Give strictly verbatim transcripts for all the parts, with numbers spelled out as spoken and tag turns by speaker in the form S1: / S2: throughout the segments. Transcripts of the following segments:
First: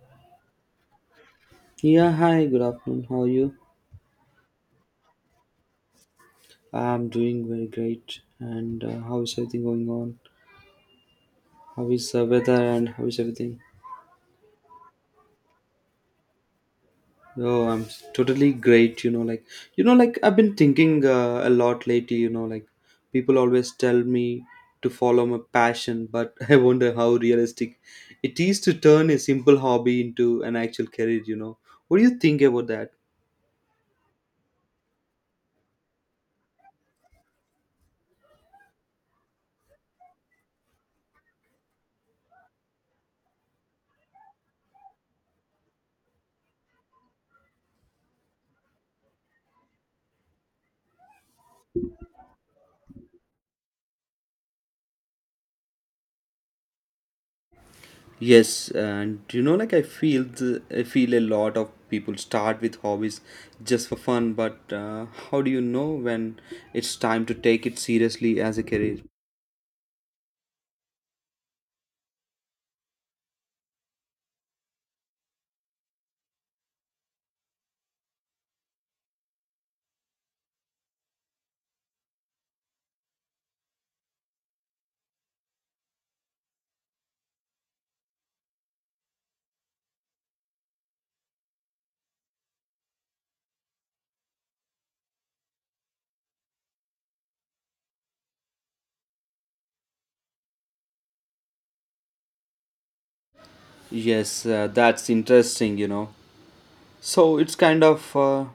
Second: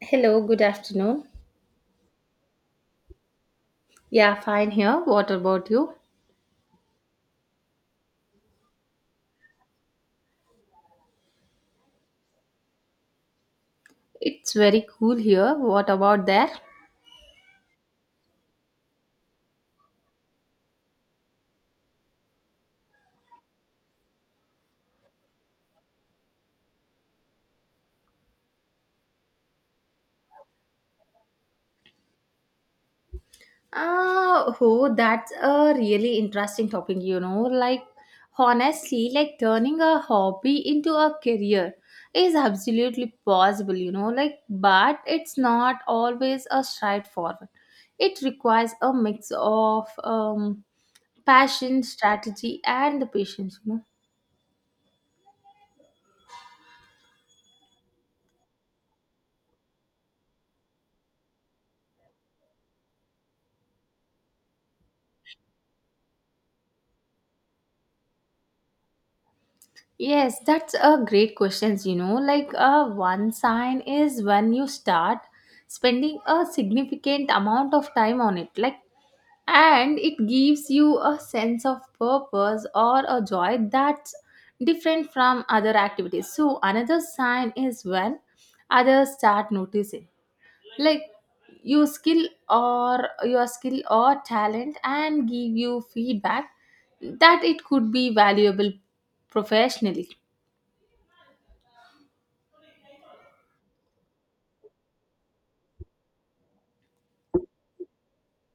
S1: Hello, good afternoon.
S2: Yeah, hi, good afternoon. How are you?
S1: Yeah, fine here. What about you?
S2: I'm doing very great. And uh, how is everything going on? How is the weather and how is everything?
S1: It's very cool here. What about there?
S2: Oh, I'm s- totally great. You know, like, you know, like, I've been thinking uh, a lot lately. You know, like, people always tell me to follow my passion, but I wonder how realistic it is to turn a simple hobby into an actual career, you know. What do you think about that?
S1: Uh, oh, that's a really interesting topic, you know. Like, honestly, like turning a hobby into a career is absolutely possible, you know. Like, but it's not always a straightforward. It requires a mix of um, passion, strategy, and the patience, you know
S2: Yes, and you know, like I feel the, I feel a lot of people start with hobbies just for fun, but uh, how do you know when it's time to take it seriously as a career?
S1: Yes, that's a great questions. You know, like uh, one sign is when you start spending a significant amount of time on it, like, and it gives you a sense of purpose or a joy that's different from other activities. So another sign is when others start noticing, like your skill or your skill or talent, and give you feedback that it could be valuable professionally.
S2: Yes, uh, that's interesting, you know. So it's kind of uh,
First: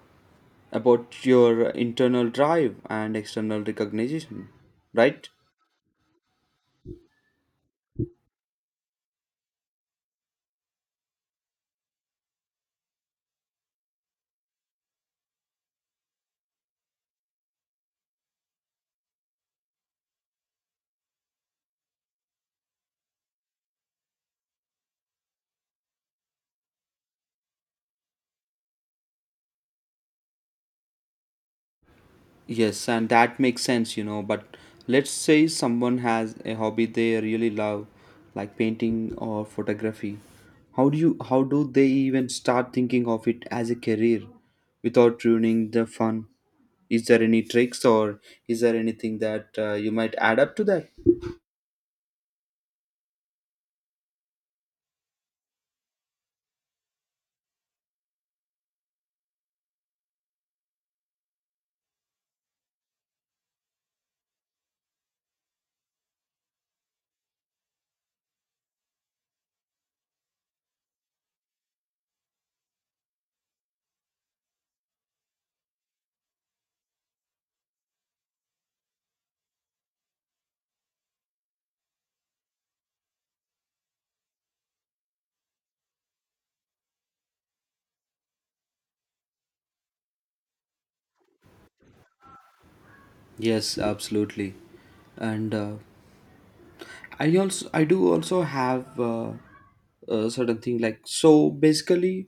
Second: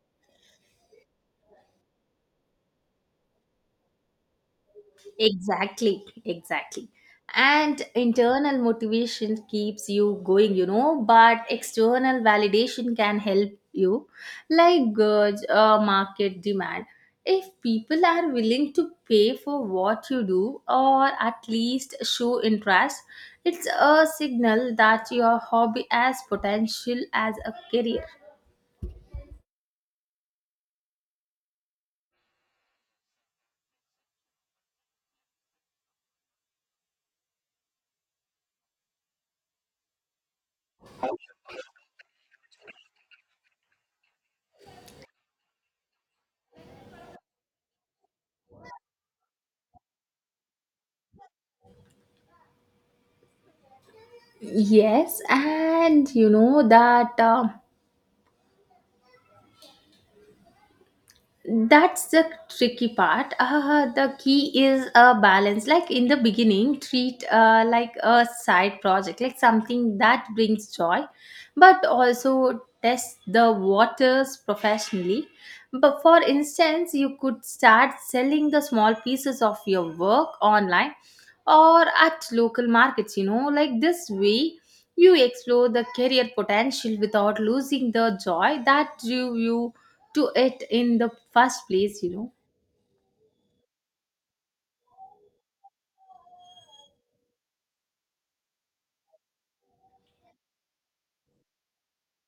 S2: about your internal drive and external recognition, right?
S1: Exactly, exactly. And internal motivation keeps you going, you know, but external validation can help you, like gauge uh, market demand. If people are willing to pay for what you do or at least show interest, it's a signal that your hobby has potential as a career.
S2: Yes, and that makes sense, you know. But let's say someone has a hobby they really love, like painting or photography. How do you how do they even start thinking of it as a career without ruining the fun? Is there any tricks, or is there anything that uh, you might add up to that?
S1: Yes, and you know that. Um that's the tricky part. Uh, the key is a balance. Like, in the beginning, treat uh, like a side project, like something that brings joy, but also test the waters professionally. But for instance, you could start selling the small pieces of your work online or at local markets you know like this way you explore the career potential without losing the joy that drew you to it in the first place you know
S2: Yes, absolutely. And uh, I also I do also have uh, a certain thing, like, so basically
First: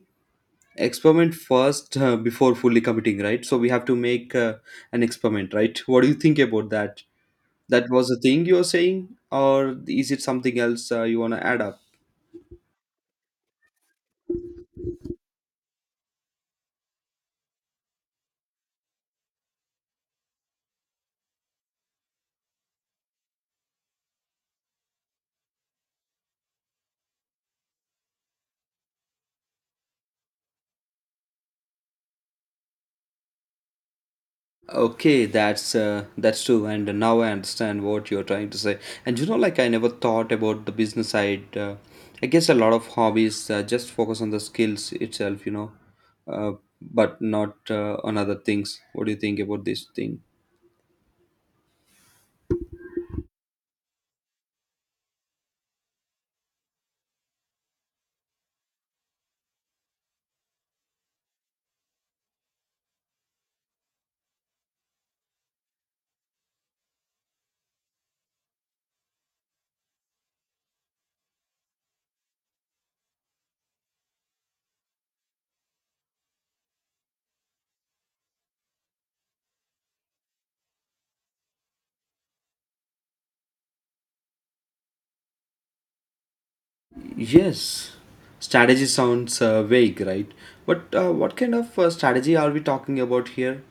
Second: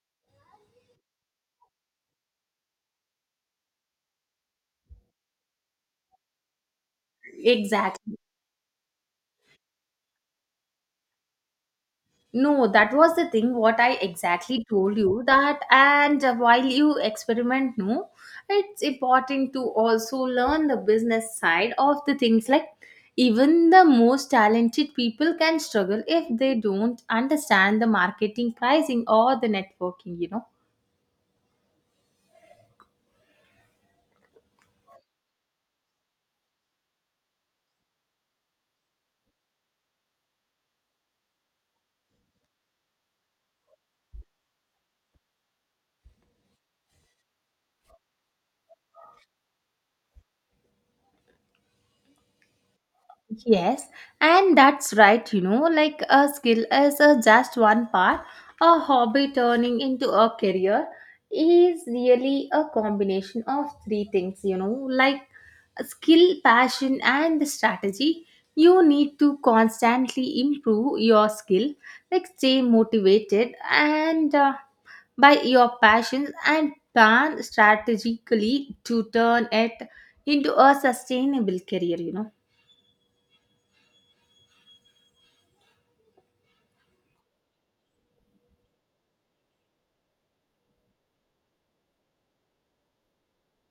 S2: experiment first uh, before fully committing, right? So we have to make uh, an experiment, right? What do you think about that? That was the
S1: Exactly.
S2: thing you were saying, or is it something else uh, you want to add up?
S1: No, that was the thing what i exactly told you that. And while you experiment, no, it's important to also learn the business side of the things. Like, even the most talented people can struggle if they don't understand the marketing, pricing, or the networking you know
S2: Okay, that's uh, that's true, and now I understand what you're trying to say. And you know, like, I never thought about the business side. Uh, I guess a lot of hobbies uh, just focus on the skills itself, you know, uh, but not uh, on other things. What do you think about this thing?
S1: Yes, and that's right, you know, like a skill is uh, just one part. A hobby turning into a career is really a combination of three things, you know, like skill, passion, and strategy. You need to constantly improve your skill, like stay motivated and uh, by your passions and plan strategically to turn it into a sustainable career, you know.
S2: Yes, strategy sounds uh, vague, right? But uh, what kind of uh, strategy are we talking about here?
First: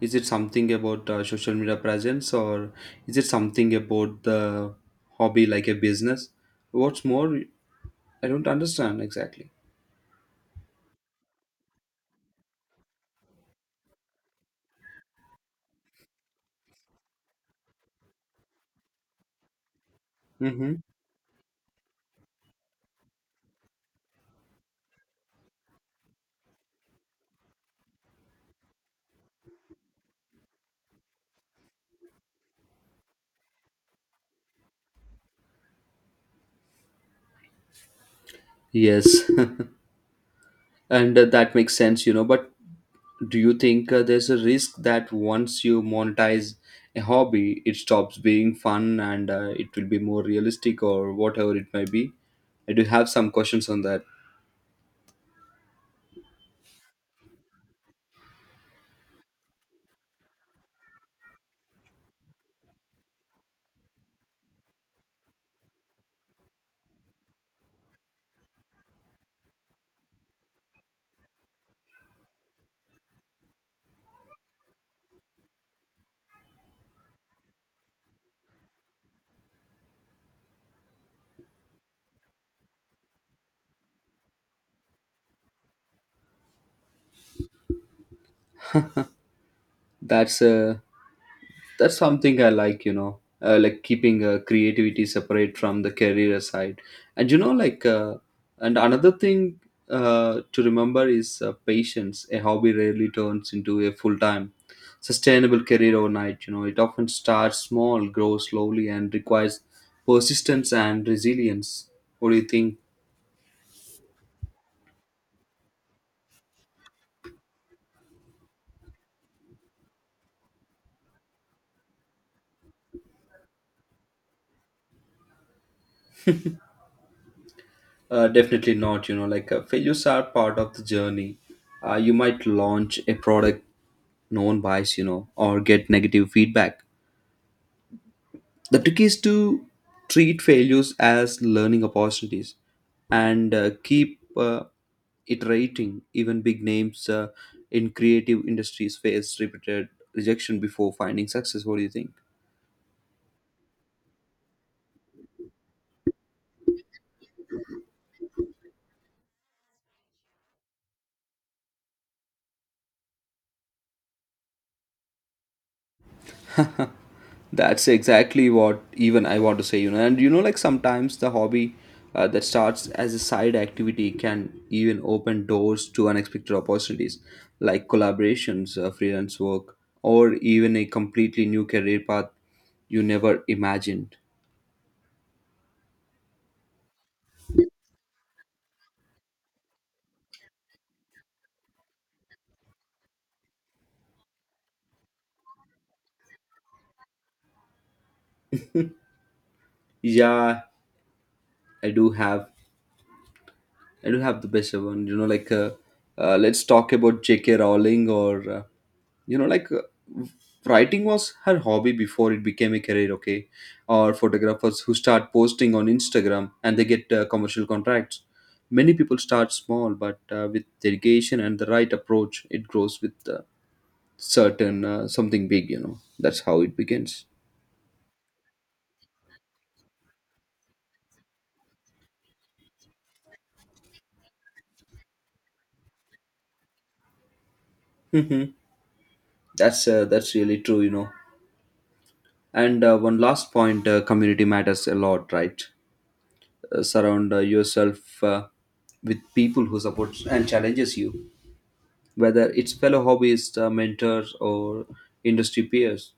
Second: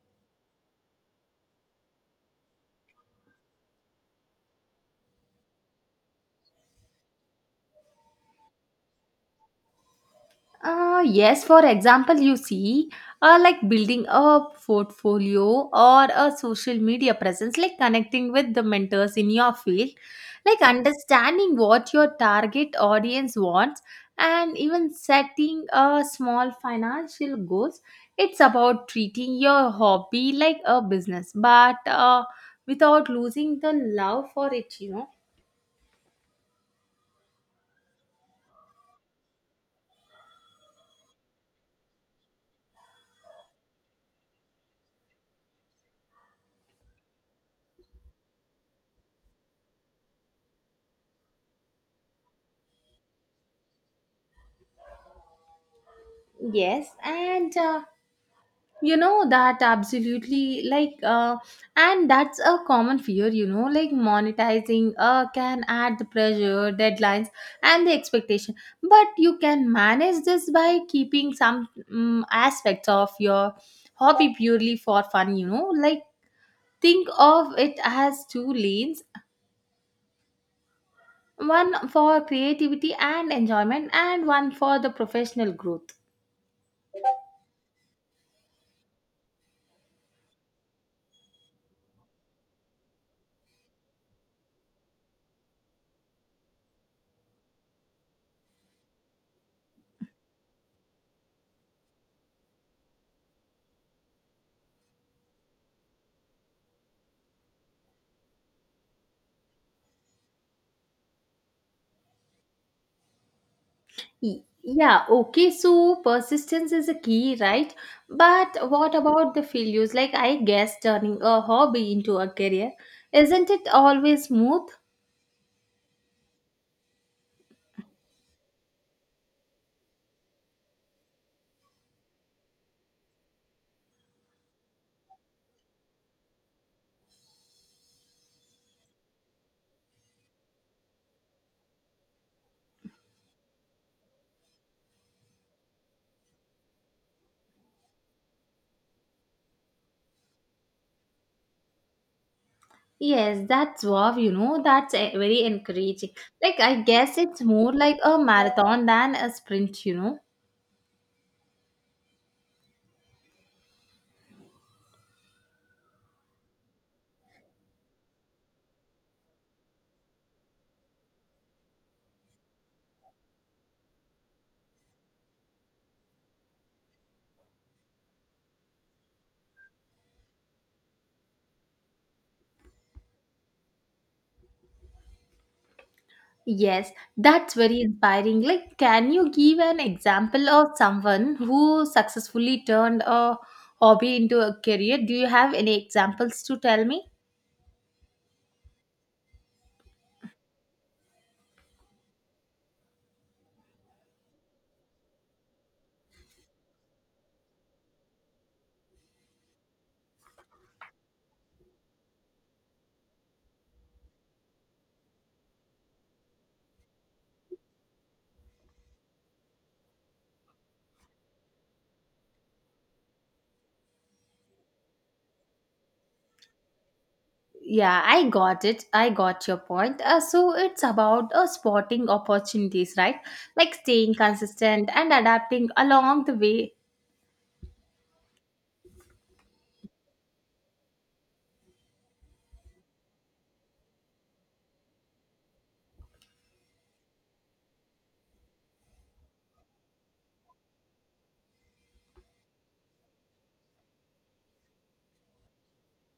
S2: Is it something about uh, social media presence, or is it something about the hobby like a business? What's more, I don't understand exactly.
S1: Uh, yes, for example, you see, uh, like building a portfolio or a social media presence, like connecting with the mentors in your field, like
S2: Mm-hmm.
S1: understanding what your target audience wants, and even setting a small financial goals. It's about treating your hobby like a business, but uh, without losing the love for it, you know.
S2: Yes, and uh, that makes sense, you know. But do you think uh, there's a risk that once you monetize a hobby, it stops being fun and uh, it will be more realistic or whatever it may be? I do have some questions on that.
S1: Yes, and uh, you know that absolutely, like uh, and that's a common fear you know like monetizing uh, can add the pressure, deadlines, and the expectation, but you can manage this by keeping some um, aspects of your hobby purely for fun you know like think of it as two lanes: one for creativity and enjoyment and one for the professional growth.
S2: That's a that's something I like, you know, uh, like keeping uh, creativity separate from the career side. And you know like uh, and another thing uh, to remember is uh, patience. A hobby rarely turns into a full-time sustainable career overnight, you know. It often starts small, grows slowly, and requires persistence and resilience. What do you think?
S1: Y- Yeah, okay, so persistence is a key, right? But what about the failures? Like, I guess turning a hobby into a career, isn't it always smooth?
S2: Uh, definitely not, you know, like uh, failures are part of the journey. Uh, you might launch a product no one buys, you know, or get negative feedback. The trick is to treat failures as learning opportunities and uh, keep uh, iterating. Even big names uh, in creative industries face repeated rejection before finding success. What do you think?
S1: Yes, that's wow, you know, that's eh, very encouraging. Like, I guess it's more like a marathon than a sprint, you know.
S2: That's exactly what even I want to say, you know. And you know, like, sometimes the hobby uh, that starts as a side activity can even open doors to unexpected opportunities, like collaborations, uh, freelance work, or even a completely new career path you never imagined.
S1: Yes, that's very inspiring. Like, can you give an example of someone who successfully turned a hobby into a career? Do you have any examples to tell me?
S2: Yeah, I do have I do have the best one. You know, like uh, uh, let's talk about J K. Rowling, or uh, you know, like uh, writing was her hobby before it became a career. Okay, or photographers who start posting on Instagram and they get uh, commercial contracts. Many people start small, but uh, with dedication and the right approach, it grows with uh, certain uh, something big. You know, that's how it begins.
S1: Yeah, I got it. I got your point. Uh, so it's about uh, spotting opportunities, right? Like staying consistent and adapting along the way.
S2: Hmm. That's uh, that's really true, you know. And uh, one last point: uh, community matters a lot, right? uh, surround uh, yourself uh, with people who support and challenges you, whether it's fellow hobbyists, uh, mentors, or industry peers.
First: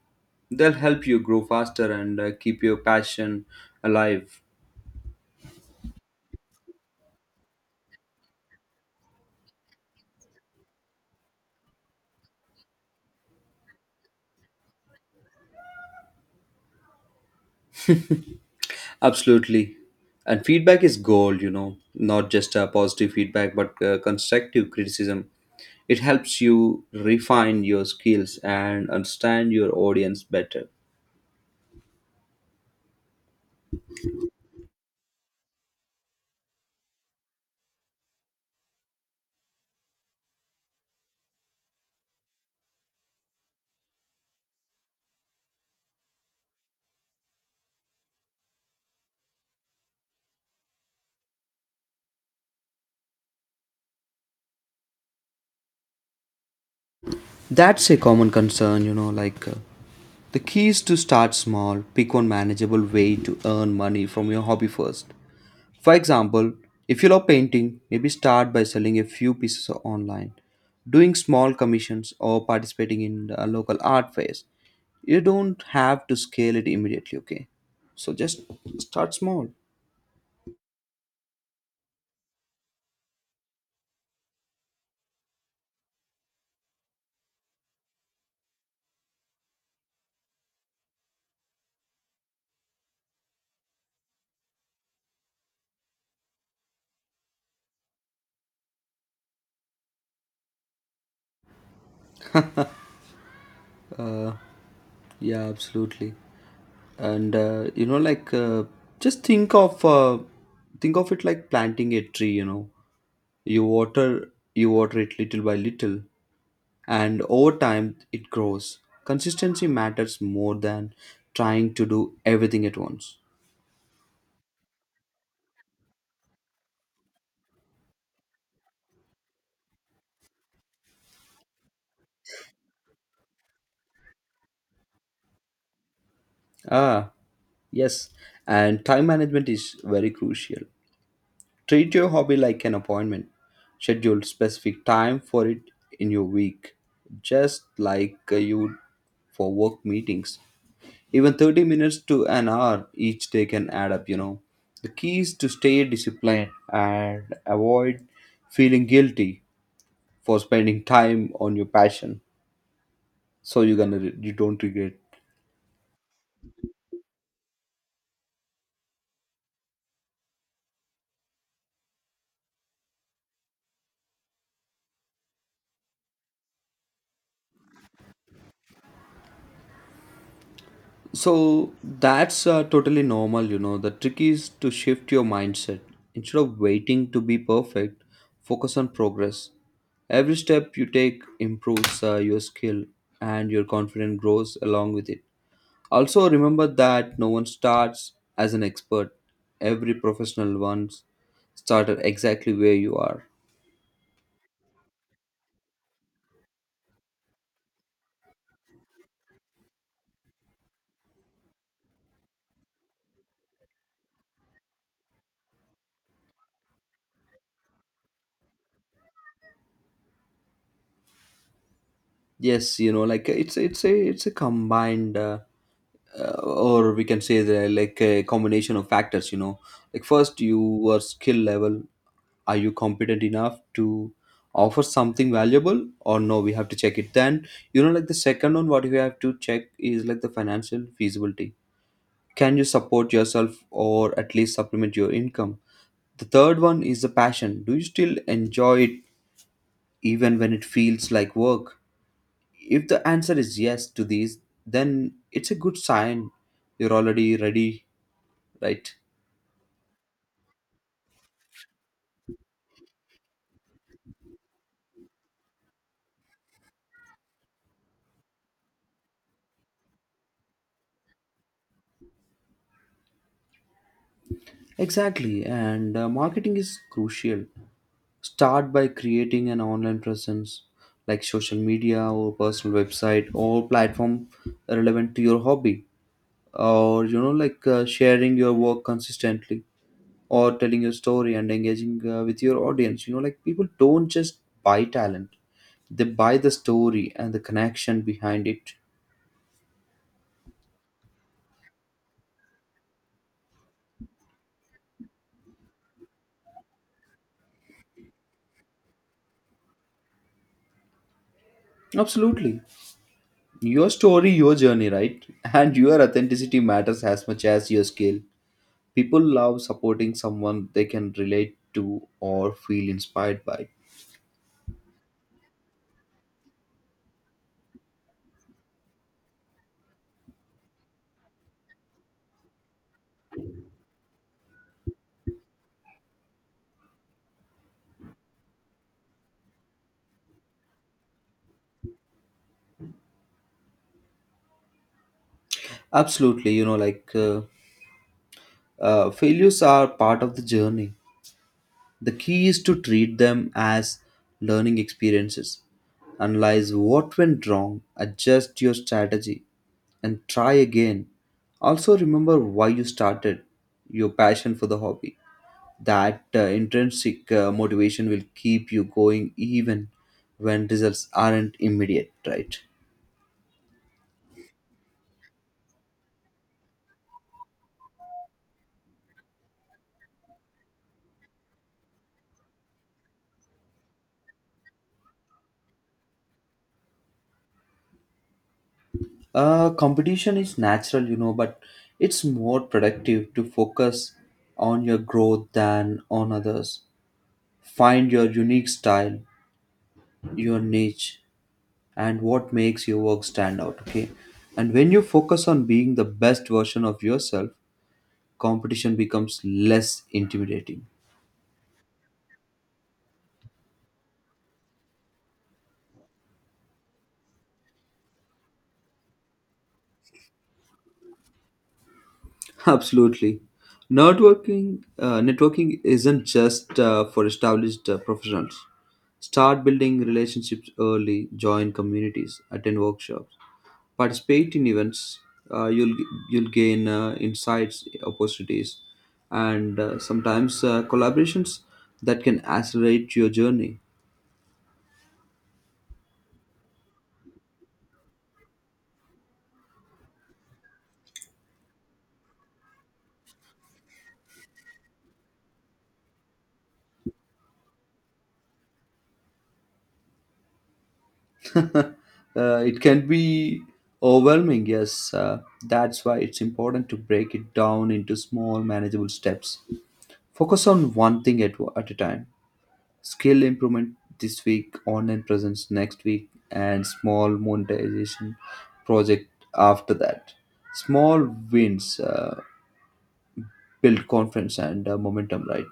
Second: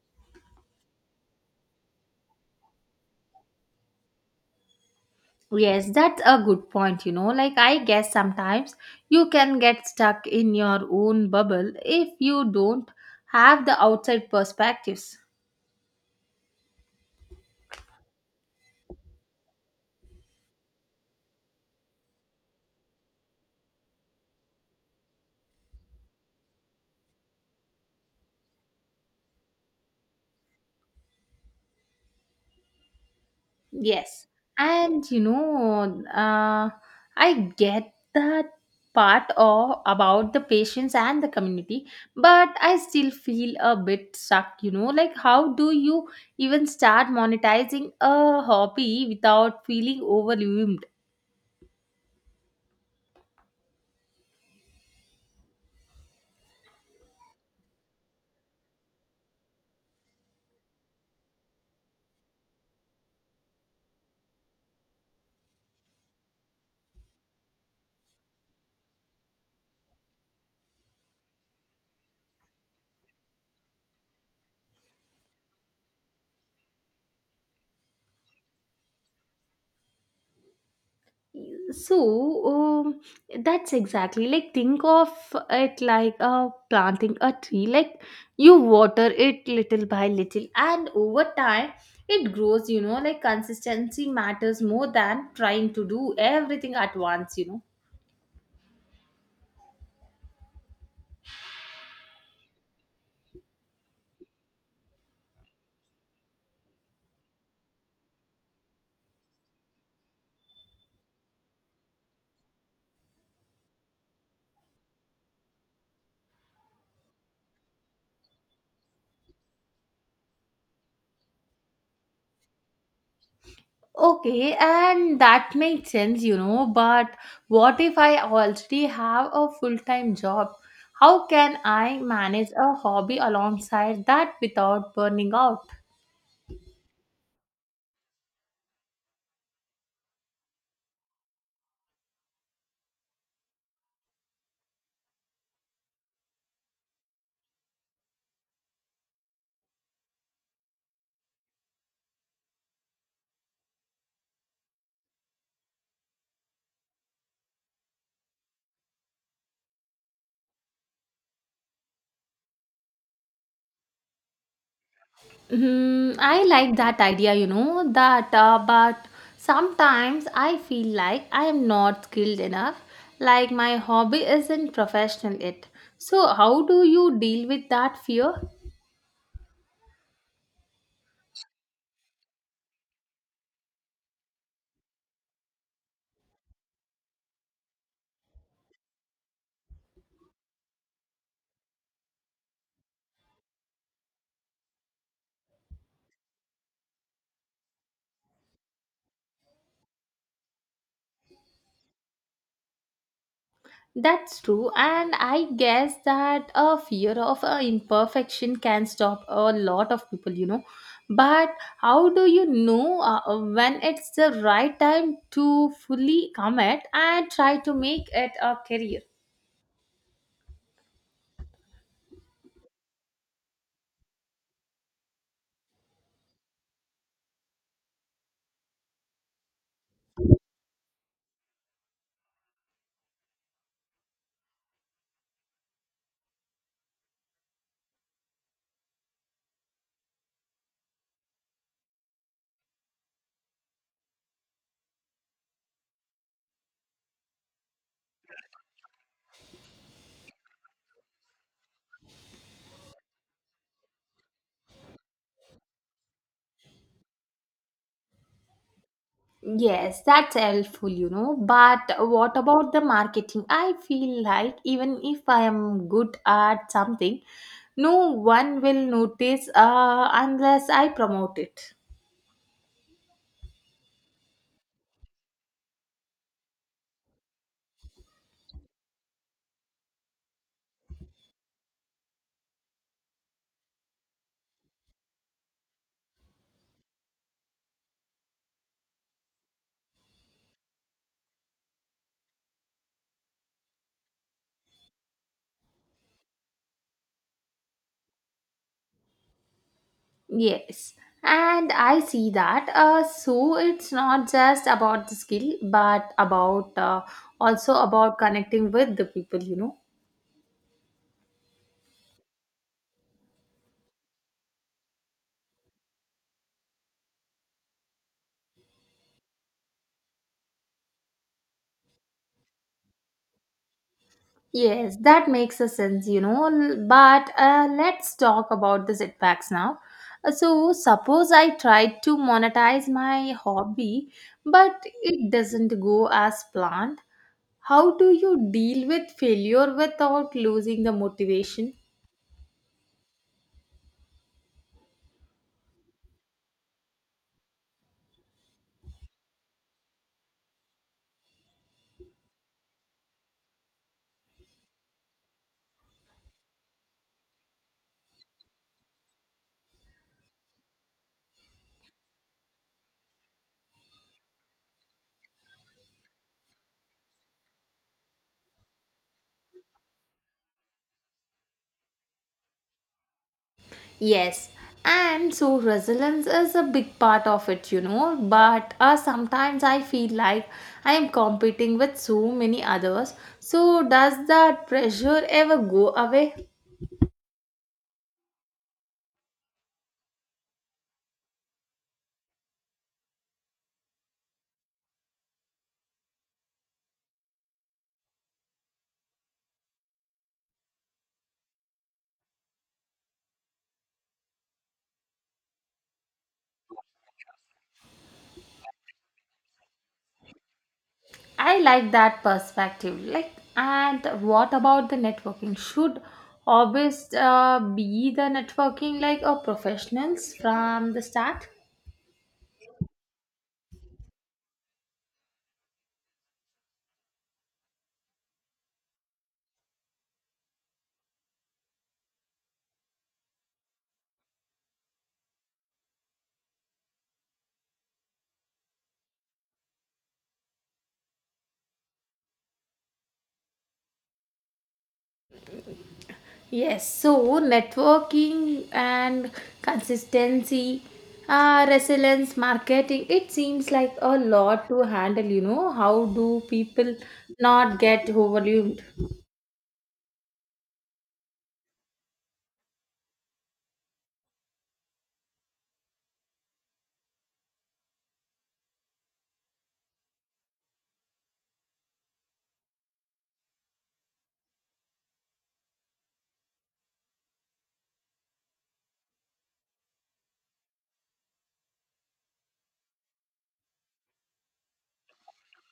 S2: They'll help you grow faster and uh, keep your passion alive.
S1: Yes, that's a good point. You know, like I guess sometimes you can get stuck in your own bubble if you don't have the outside perspectives.
S2: Absolutely. And feedback is gold, you know. Not just uh, positive feedback but uh, constructive criticism. It helps you refine your skills and understand your audience better.
S1: Yes. And you know, uh, I get that part of about the patients and the community, but I still feel a bit stuck, you know, like how do you even start monetizing a hobby without feeling overwhelmed?
S2: That's a common concern, you know, like uh, the key is to start small. Pick one manageable way to earn money from your hobby first. For example, if you love painting, maybe start by selling a few pieces online, doing small commissions, or participating in a local art fairs. You don't have to scale it immediately, okay? So just start small.
S1: So, um, that's exactly like think of it like uh, planting a tree. Like you water it little by little, and over time it grows, you know, like consistency matters more than trying to do everything at once, you know.
S2: Yeah, absolutely. And uh, you know, like uh, just think of uh, think of it like planting a tree. You know, you water you water it little by little, and over time it grows. Consistency matters more than trying to do everything at once.
S1: Okay, and that makes sense, you know, but what if I already have a full time job? How can I manage a hobby alongside that without burning out?
S2: Ah, yes, and time management is very crucial. Treat your hobby like an appointment. Schedule specific time for it in your week, just like uh, you would for work meetings. Even thirty minutes to an hour each day can add up, you know. The key is to stay disciplined and avoid feeling guilty for spending time on your passion, so you're gonna re- you don't regret.
S1: Hmm, I like that idea, you know, that uh, but sometimes I feel like I am not skilled enough, like my hobby isn't professional yet. So, how do you deal with that fear?
S2: So that's uh, totally normal, you know. The trick is to shift your mindset. Instead of waiting to be perfect, focus on progress. Every step you take improves uh, your skill, and your confidence grows along with it. Also remember that no one starts as an expert. Every professional once started exactly where you are.
S1: That's true, and I guess that a fear of uh, imperfection can stop a lot of people, you know. But how do you know uh, when it's the right time to fully commit and try to make it a career?
S2: Yes, you know, like it's it's a it's a combined, uh, uh, or we can say, the like a combination of factors, you know. Like, first, your skill level: are you competent enough to offer something valuable or no? We have to check it. Then, you know, like, the second one, what we have to check, is like the financial feasibility: can you support yourself, or at least supplement your income? The third one is the passion: do you still enjoy it even when it feels like work? If the answer is yes to these, then it's a good sign. You're already ready, right?
S1: Yes, that's helpful, you know. But what about the marketing? I feel like even if I am good at something, no one will notice uh, unless I promote it.
S2: Exactly, and uh, marketing is crucial. Start by creating an online presence, like social media or personal website or platform relevant to your hobby, or you know, like uh, sharing your work consistently, or telling your story and engaging uh, with your audience. You know, like, people don't just buy talent, they buy the story and the connection behind it.
S1: Yes, and I see that. Uh, so it's not just about the skill, but about uh, also about connecting with the people, you know.
S2: Absolutely. Your story, your journey, right? And your authenticity matters as much as your skill. People love supporting someone they can relate to or feel inspired by.
S1: Yes, that makes a sense, you know. L- But uh, let's talk about the setbacks now. Uh, So, suppose I tried to monetize my hobby, but it doesn't go as planned. How do you deal with failure without losing the motivation?
S2: Absolutely, you know, like uh, uh, failures are part of the journey. The key is to treat them as learning experiences. Analyze what went wrong, adjust your strategy, and try again. Also, remember why you started: your passion for the hobby. That uh, intrinsic uh, motivation will keep you going even when results aren't immediate, right?
S1: Yes, and so resilience is a big part of it, you know. But uh, sometimes I feel like I am competing with so many others. So, does that pressure ever go away?
S2: Uh, competition is natural, you know, but it's more productive to focus on your growth than on others. Find your unique style, your niche, and what makes your work stand out, okay? And when you focus on being the best version of yourself, competition becomes less intimidating.
S1: I like that perspective. Like, and what about the networking? Should hobbies uh, be the networking like or professionals from the start?
S2: Absolutely. Networking, uh, networking isn't just uh, for established uh, professionals. Start building relationships early. Join communities. Attend workshops. Participate in events. Uh, you'll you'll gain uh, insights, opportunities, and uh, sometimes uh, collaborations that can accelerate your journey.
S1: Yes. So networking and consistency, uh, resilience, marketing. It seems like a lot to handle. You know, how do people not get overwhelmed?
S2: Uh, it can be overwhelming, yes. Uh, that's why it's important to break it down into small, manageable steps. Focus on one thing at, at a time: skill improvement this week, online presence next week, and small monetization project after that. Small wins uh, build confidence and uh, momentum, right?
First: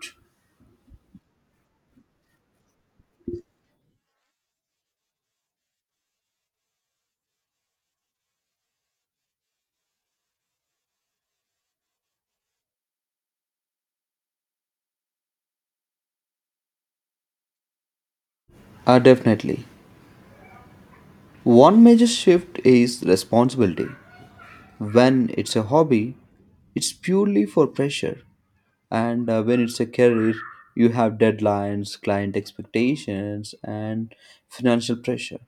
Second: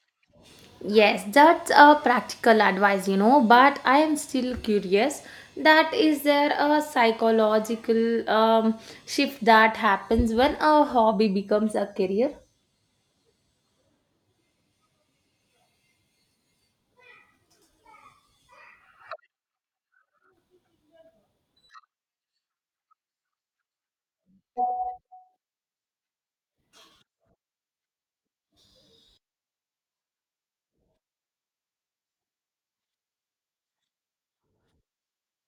S1: Yes, that's a practical advice, you know, but I am still curious that is there a psychological um, shift that happens when a hobby becomes a career?
S2: Uh, definitely. One major shift is responsibility. When it's a hobby, it's purely for pressure. And uh, when it's a career, you have deadlines, client expectations, and financial pressure.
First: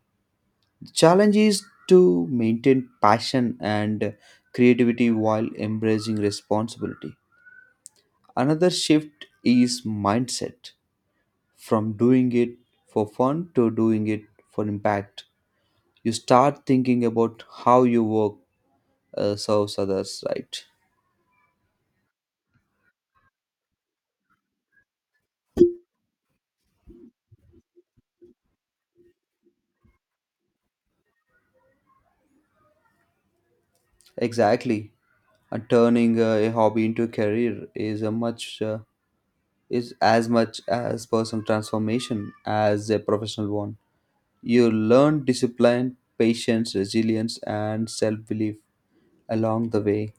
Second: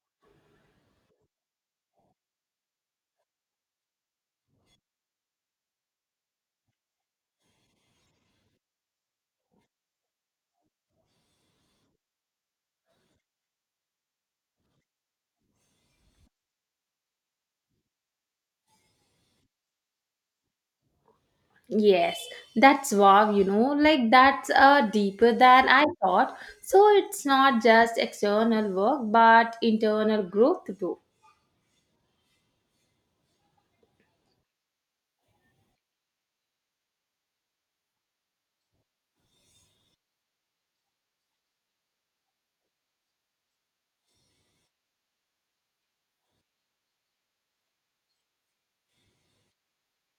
S2: The challenge is to maintain passion and creativity while embracing responsibility. Another shift is mindset, from doing it for fun to doing it for impact. You start thinking about how your work uh, serves others, right?
S1: Yes, that's wow, you know, like that's uh, deeper than I thought. So it's not just external work but internal growth too.
S2: Exactly. Uh, turning uh, a hobby into a career is a much uh, is as much as personal transformation as a professional one. You learn discipline, patience, resilience, and self-belief along the way.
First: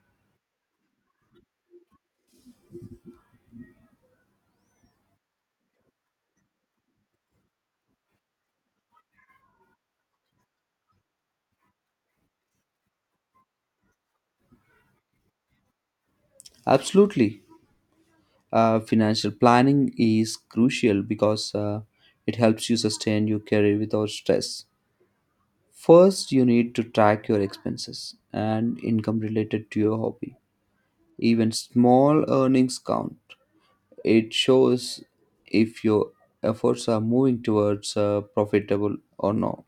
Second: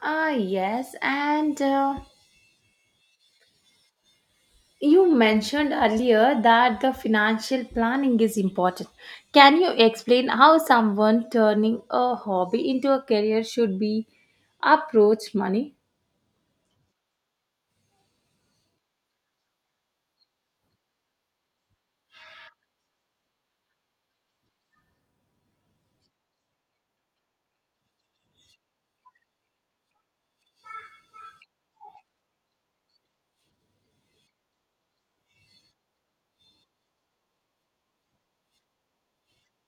S1: Ah, yes, and uh, You mentioned earlier that the financial planning is important. Can you explain how someone turning a hobby into a career should be approach money?
S2: Absolutely. Uh, financial planning is crucial because uh, it helps you sustain your career without stress. First, you need to track your expenses and income related to your hobby. Even small earnings count. It shows if your efforts are moving towards uh, profitable or not.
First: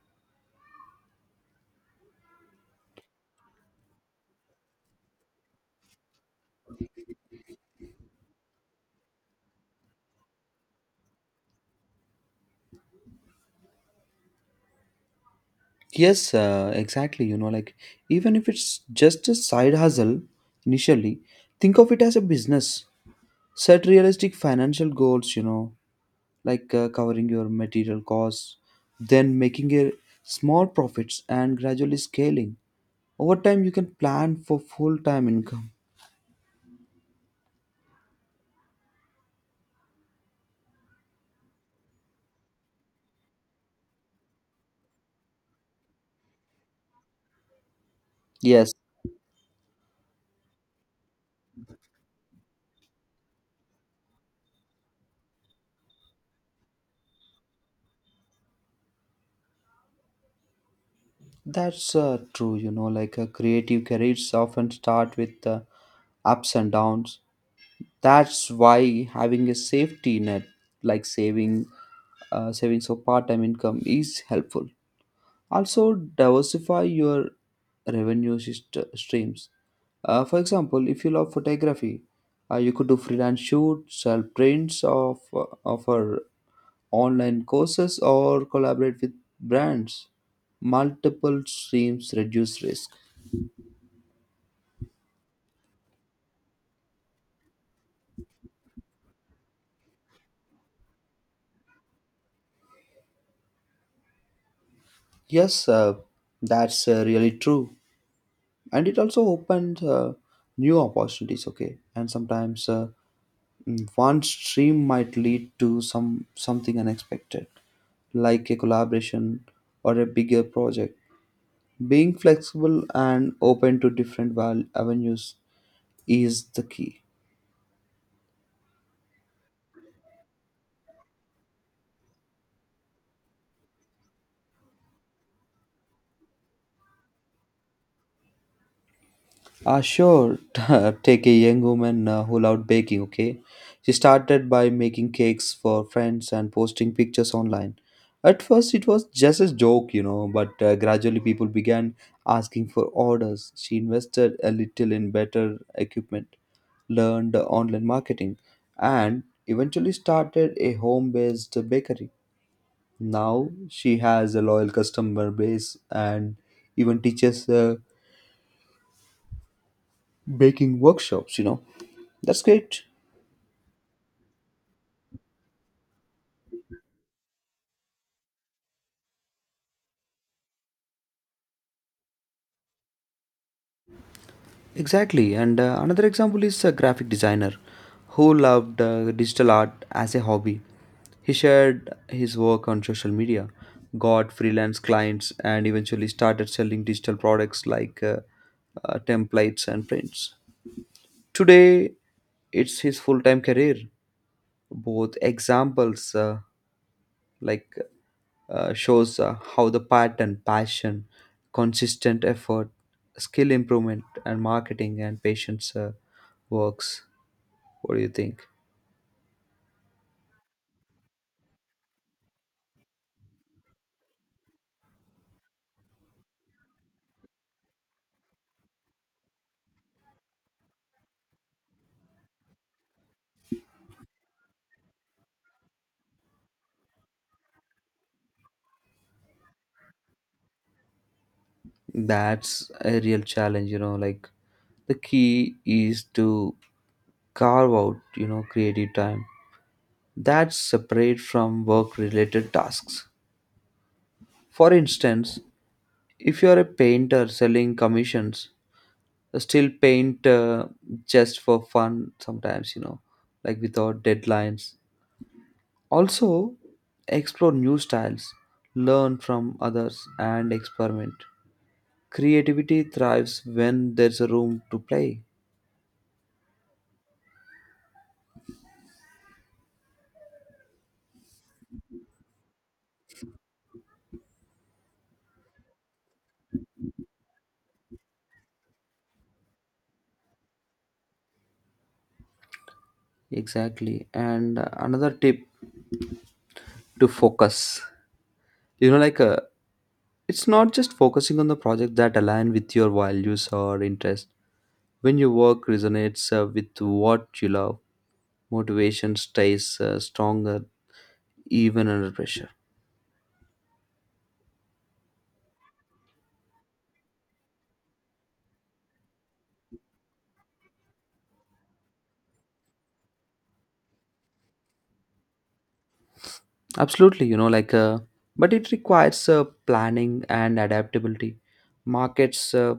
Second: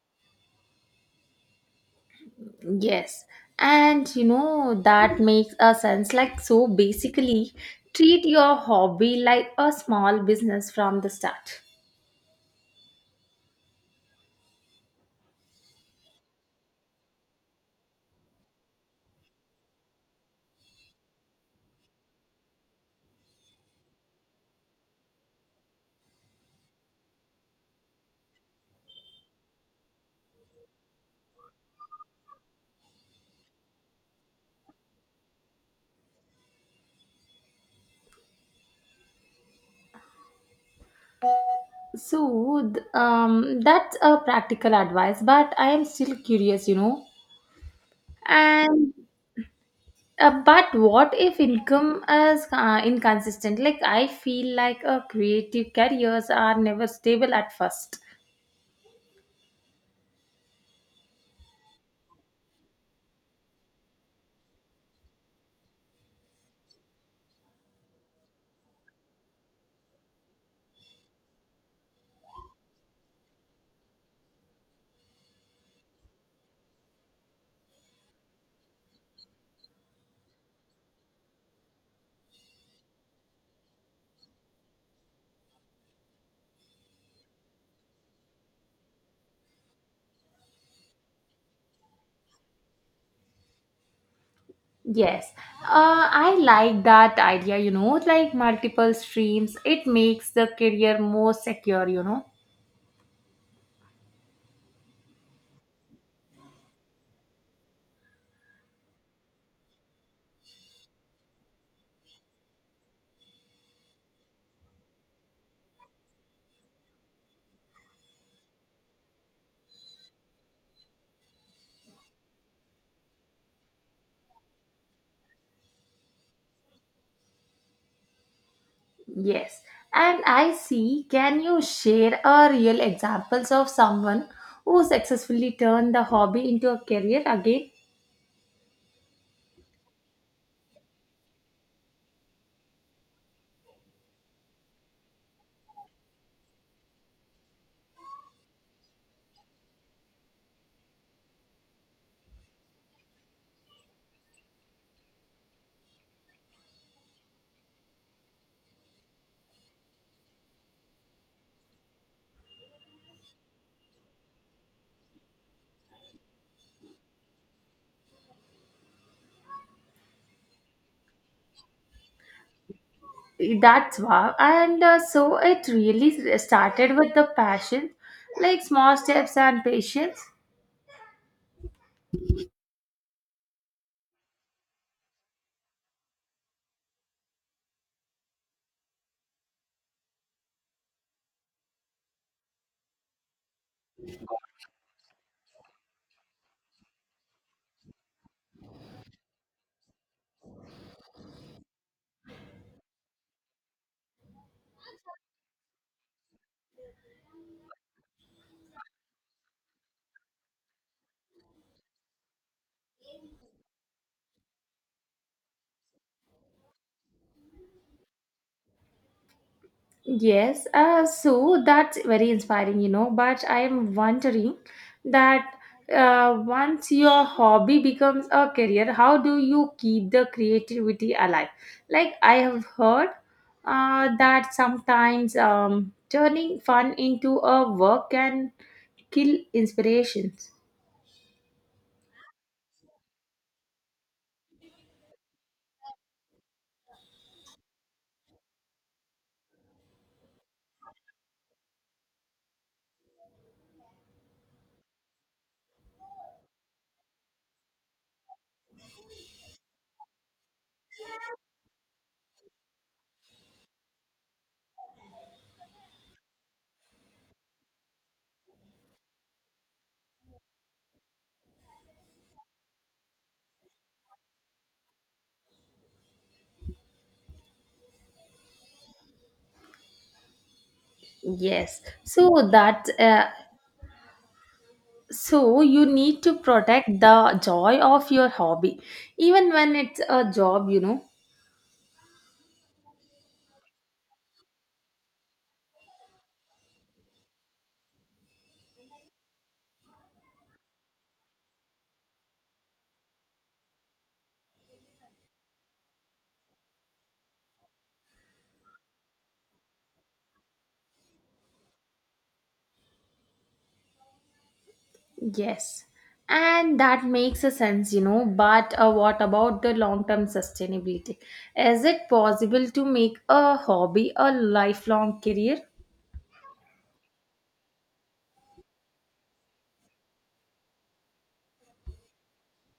S1: Yes. And you know that makes a sense, like, so basically treat your hobby like a small business from the start.
S2: Yes, uh, exactly. You know, like, even if it's just a side hustle initially, think of it as a business. Set realistic financial goals, you know, like uh, covering your material costs, then making a small profits and gradually scaling. Over time, you can plan for full time income.
S1: So th- um that's a practical advice but I am still curious, you know.
S2: Yes.
S1: And Uh, but what if income is uh, inconsistent? Like, I feel like uh, creative careers are never stable at first.
S2: That's uh, true, you know, like uh, creative careers often start with uh, ups and downs. That's why having a safety net like saving uh, savings or part-time income is helpful. Also, diversify your revenue syst- streams. Uh, for example, if you love photography, uh, you could do freelance shoots, sell prints of of offer online courses, or collaborate with brands. Multiple streams reduce risk.
S1: Yes, uh, I like that idea, you know, like multiple streams, it makes the career more secure, you know.
S2: Yes, uh, that's uh, really true. And it also opens uh, new opportunities, okay? And sometimes uh, mm, one stream might lead to some something unexpected, like a collaboration or a bigger project. Being flexible and open to different val- avenues is the key.
S1: Yes, and I see. Can you share a real examples of someone who successfully turned the hobby into a career again?
S2: Uh, sure. Take a young woman uh, who loved baking, okay? She started by making cakes for friends and posting pictures online. At first, it was just a joke, you know, but uh, gradually people began asking for orders. She invested a little in better equipment, learned online marketing, and eventually started a home based bakery. Now she has a loyal customer base and even teaches uh, baking workshops, you know. That's great.
S1: That's wow. And uh, so it really started with the passion, like small steps and patience.
S2: Exactly. And uh, another example is a graphic designer who loved uh, digital art as a hobby. He shared his work on social media, got freelance clients, and eventually started selling digital products like uh, uh, templates and prints. Today, it's his full time career. Both examples, uh, like uh, shows uh, how the pattern, passion, consistent effort, skill improvement, and marketing and patience uh, works. What do you think?
S1: Yes, uh, so that's very inspiring, you know. But I am wondering that uh, once your hobby becomes a career, how do you keep the creativity alive? Like I have heard uh, that sometimes um, turning fun into a work can kill inspirations.
S2: That's a real challenge, you know. Like the key is to carve out, you know, creative time that's separate from work related tasks. For instance, if you are a painter selling commissions, still paint uh, just for fun sometimes, you know, like without deadlines. Also, explore new styles, learn from others, and experiment. Creativity thrives when there's a room to play.
S1: Yes. So that uh, so you need to protect the joy of your hobby even when it's a job, you know.
S2: Exactly. And uh, another tip to focus. You know, like uh, it's not just focusing on the project that align with your values or interest. When your work resonates uh, with what you love, motivation stays uh, stronger even under pressure.
S1: Yes. And that makes a sense, you know. But uh, what about the long-term sustainability? Is it possible to make a hobby a lifelong career?
S2: Absolutely, you know, like, uh, but it requires uh, planning and adaptability. Markets uh,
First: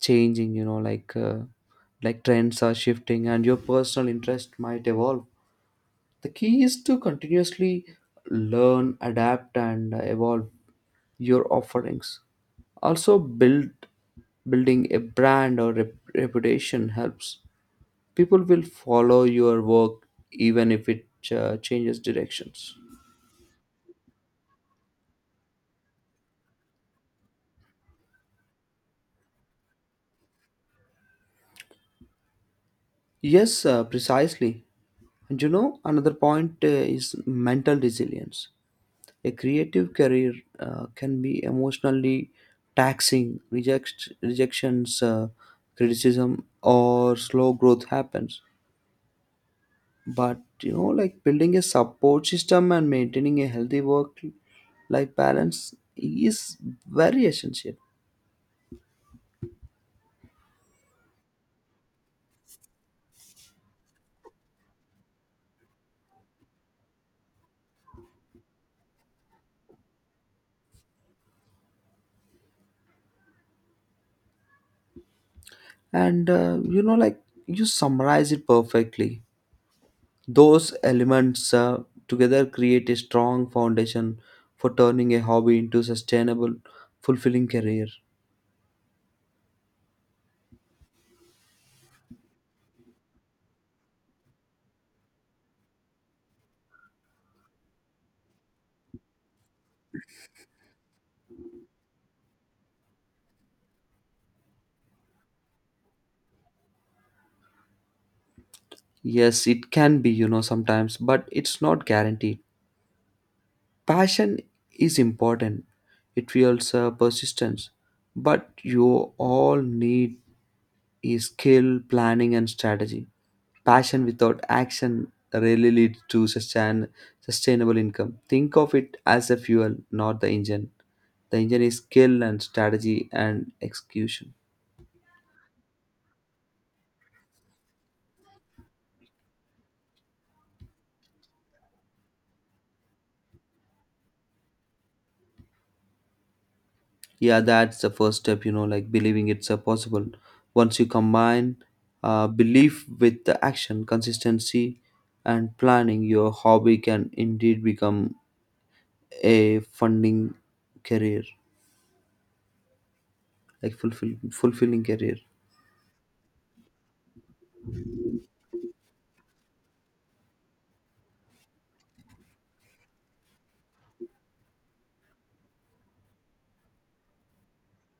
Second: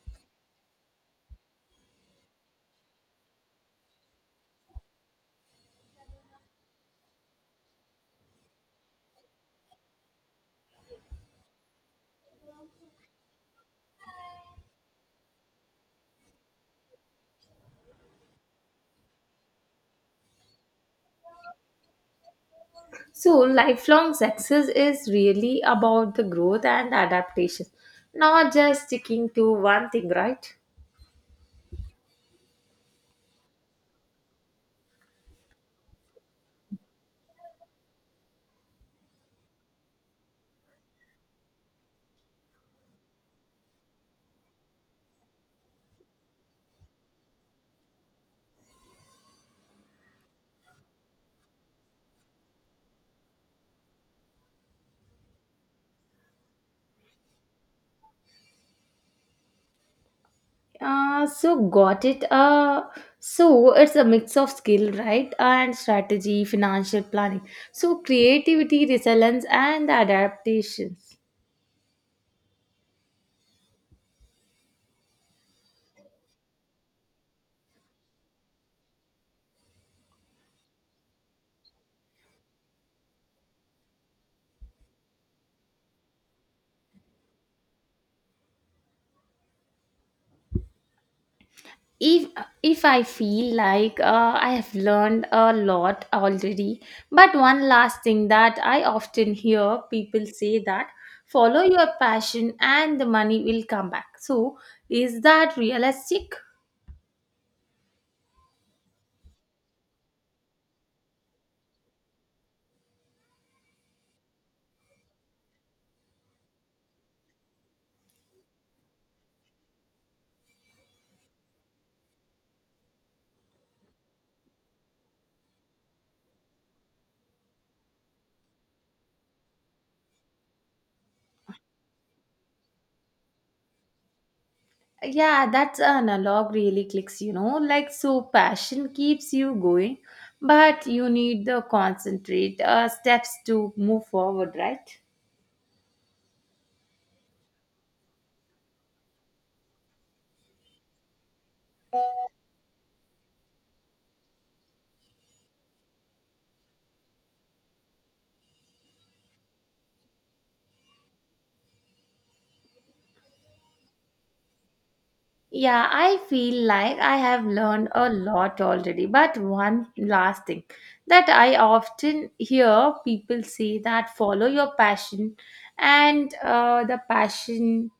S2: changing, you know, like, uh, like trends are shifting, and your personal interest might evolve. The key is to continuously learn, adapt, and uh, evolve your offerings. Also, build building a brand or rep- reputation helps. People will follow your work even if it uh, changes directions.
S1: So lifelong success is really about the growth and adaptation, not just sticking to one thing, right?
S2: Yes, uh, precisely. And you know, another point uh, is mental resilience. A creative career uh, can be emotionally taxing. Reject, rejections, uh, criticism, or slow growth happens. But you know, like building a support system and maintaining a healthy work life balance is very essential.
S1: Uh, so got it. Uh, so it's a mix of skill, right, and strategy, financial planning. So creativity, resilience, and adaptations.
S2: And uh, you know, like you summarize it perfectly. Those elements uh, together create a strong foundation for turning a hobby into sustainable, fulfilling career.
S1: If if I feel like uh, I have learned a lot already, but one last thing that I often hear people say that follow your passion and the money will come back. So is that realistic?
S2: Yes, it can be, you know, sometimes, but it's not guaranteed. Passion is important. It fuels uh, persistence, but you all need is skill, planning and strategy. Passion without action rarely leads to sustain, sustainable income. Think of it as the fuel, not the engine. The engine is skill and strategy and execution.
S1: Yeah, that's an analog really clicks, you know. Like, so passion keeps you going, but you need the concentrate uh, steps to move forward, right?
S2: Yeah, that's the first step, you know, like believing it's uh, possible. Once you combine uh, belief with the action, consistency, and planning, your hobby can indeed become a funding career, like fulfill, fulfilling career.
S1: Yeah, I feel like I have learned a lot already. But one last thing that I often hear people say that follow your passion, and uh, the passion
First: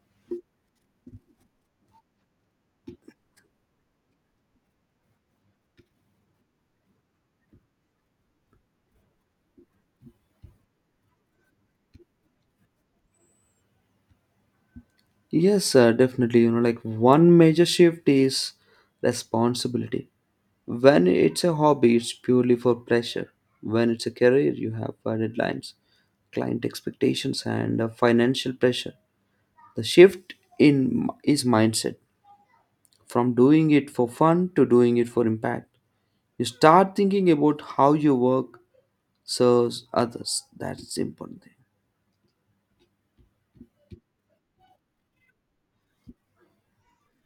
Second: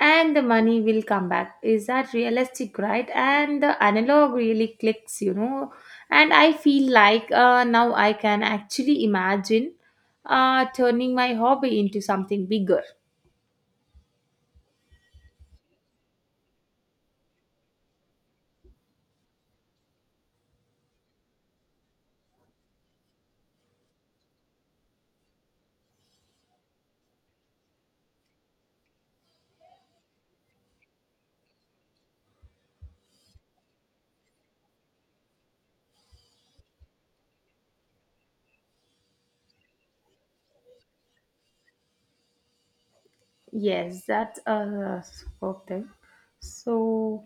S1: and the money will come back, is that realistic, right? And the analog really clicks, you know and i feel like uh, now i can actually imagine uh, turning my hobby into something bigger.
S2: Yes, uh, definitely. You know, like one major shift is responsibility. When it's a hobby, it's purely for pleasure. When it's a career, you have uh, deadlines, client expectations, and uh, financial pressure. The shift in is mindset from doing it for fun to doing it for impact. You start thinking about how your work serves others. That's the important thing.
S1: Yes, that's a superb thing. So,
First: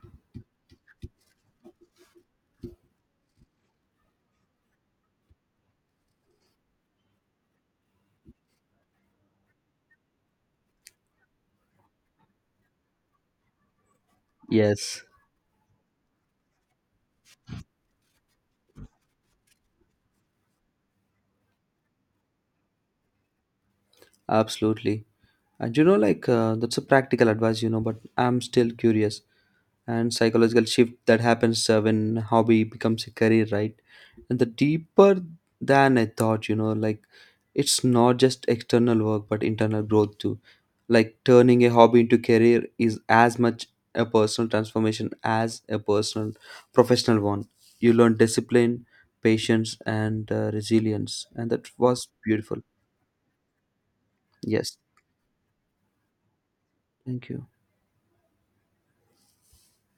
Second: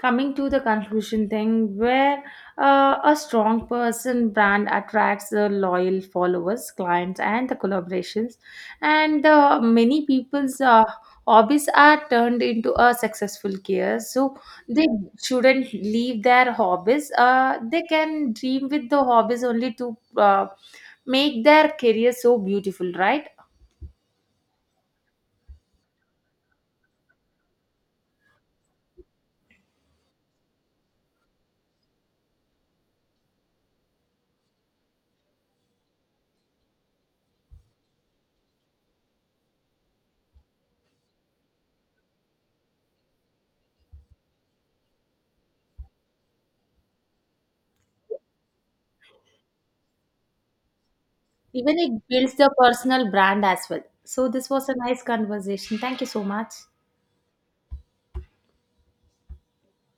S1: coming to the conclusion thing, where uh, a strong person brand attracts the loyal followers, clients, and the collaborations, and uh, many people's uh, hobbies are turned into a successful career. So they
S2: Yes,
S1: shouldn't leave their hobbies. Uh, they can dream with the hobbies only to uh, make their career so beautiful, right?
S2: absolutely. And you know, like uh, that's a practical advice, you know, but I'm still curious. And psychological shift that happens uh, when hobby becomes a career, right? And the deeper than I thought, you know, like it's not just external work but internal growth too. Like turning a hobby into career is as much a personal transformation as a personal professional one. You learn discipline, patience, and uh, resilience, and that
S1: Even it
S2: was
S1: builds the
S2: beautiful.
S1: personal brand as well. So this was a
S2: Yes,
S1: nice conversation. Thank you so much.
S2: thank you.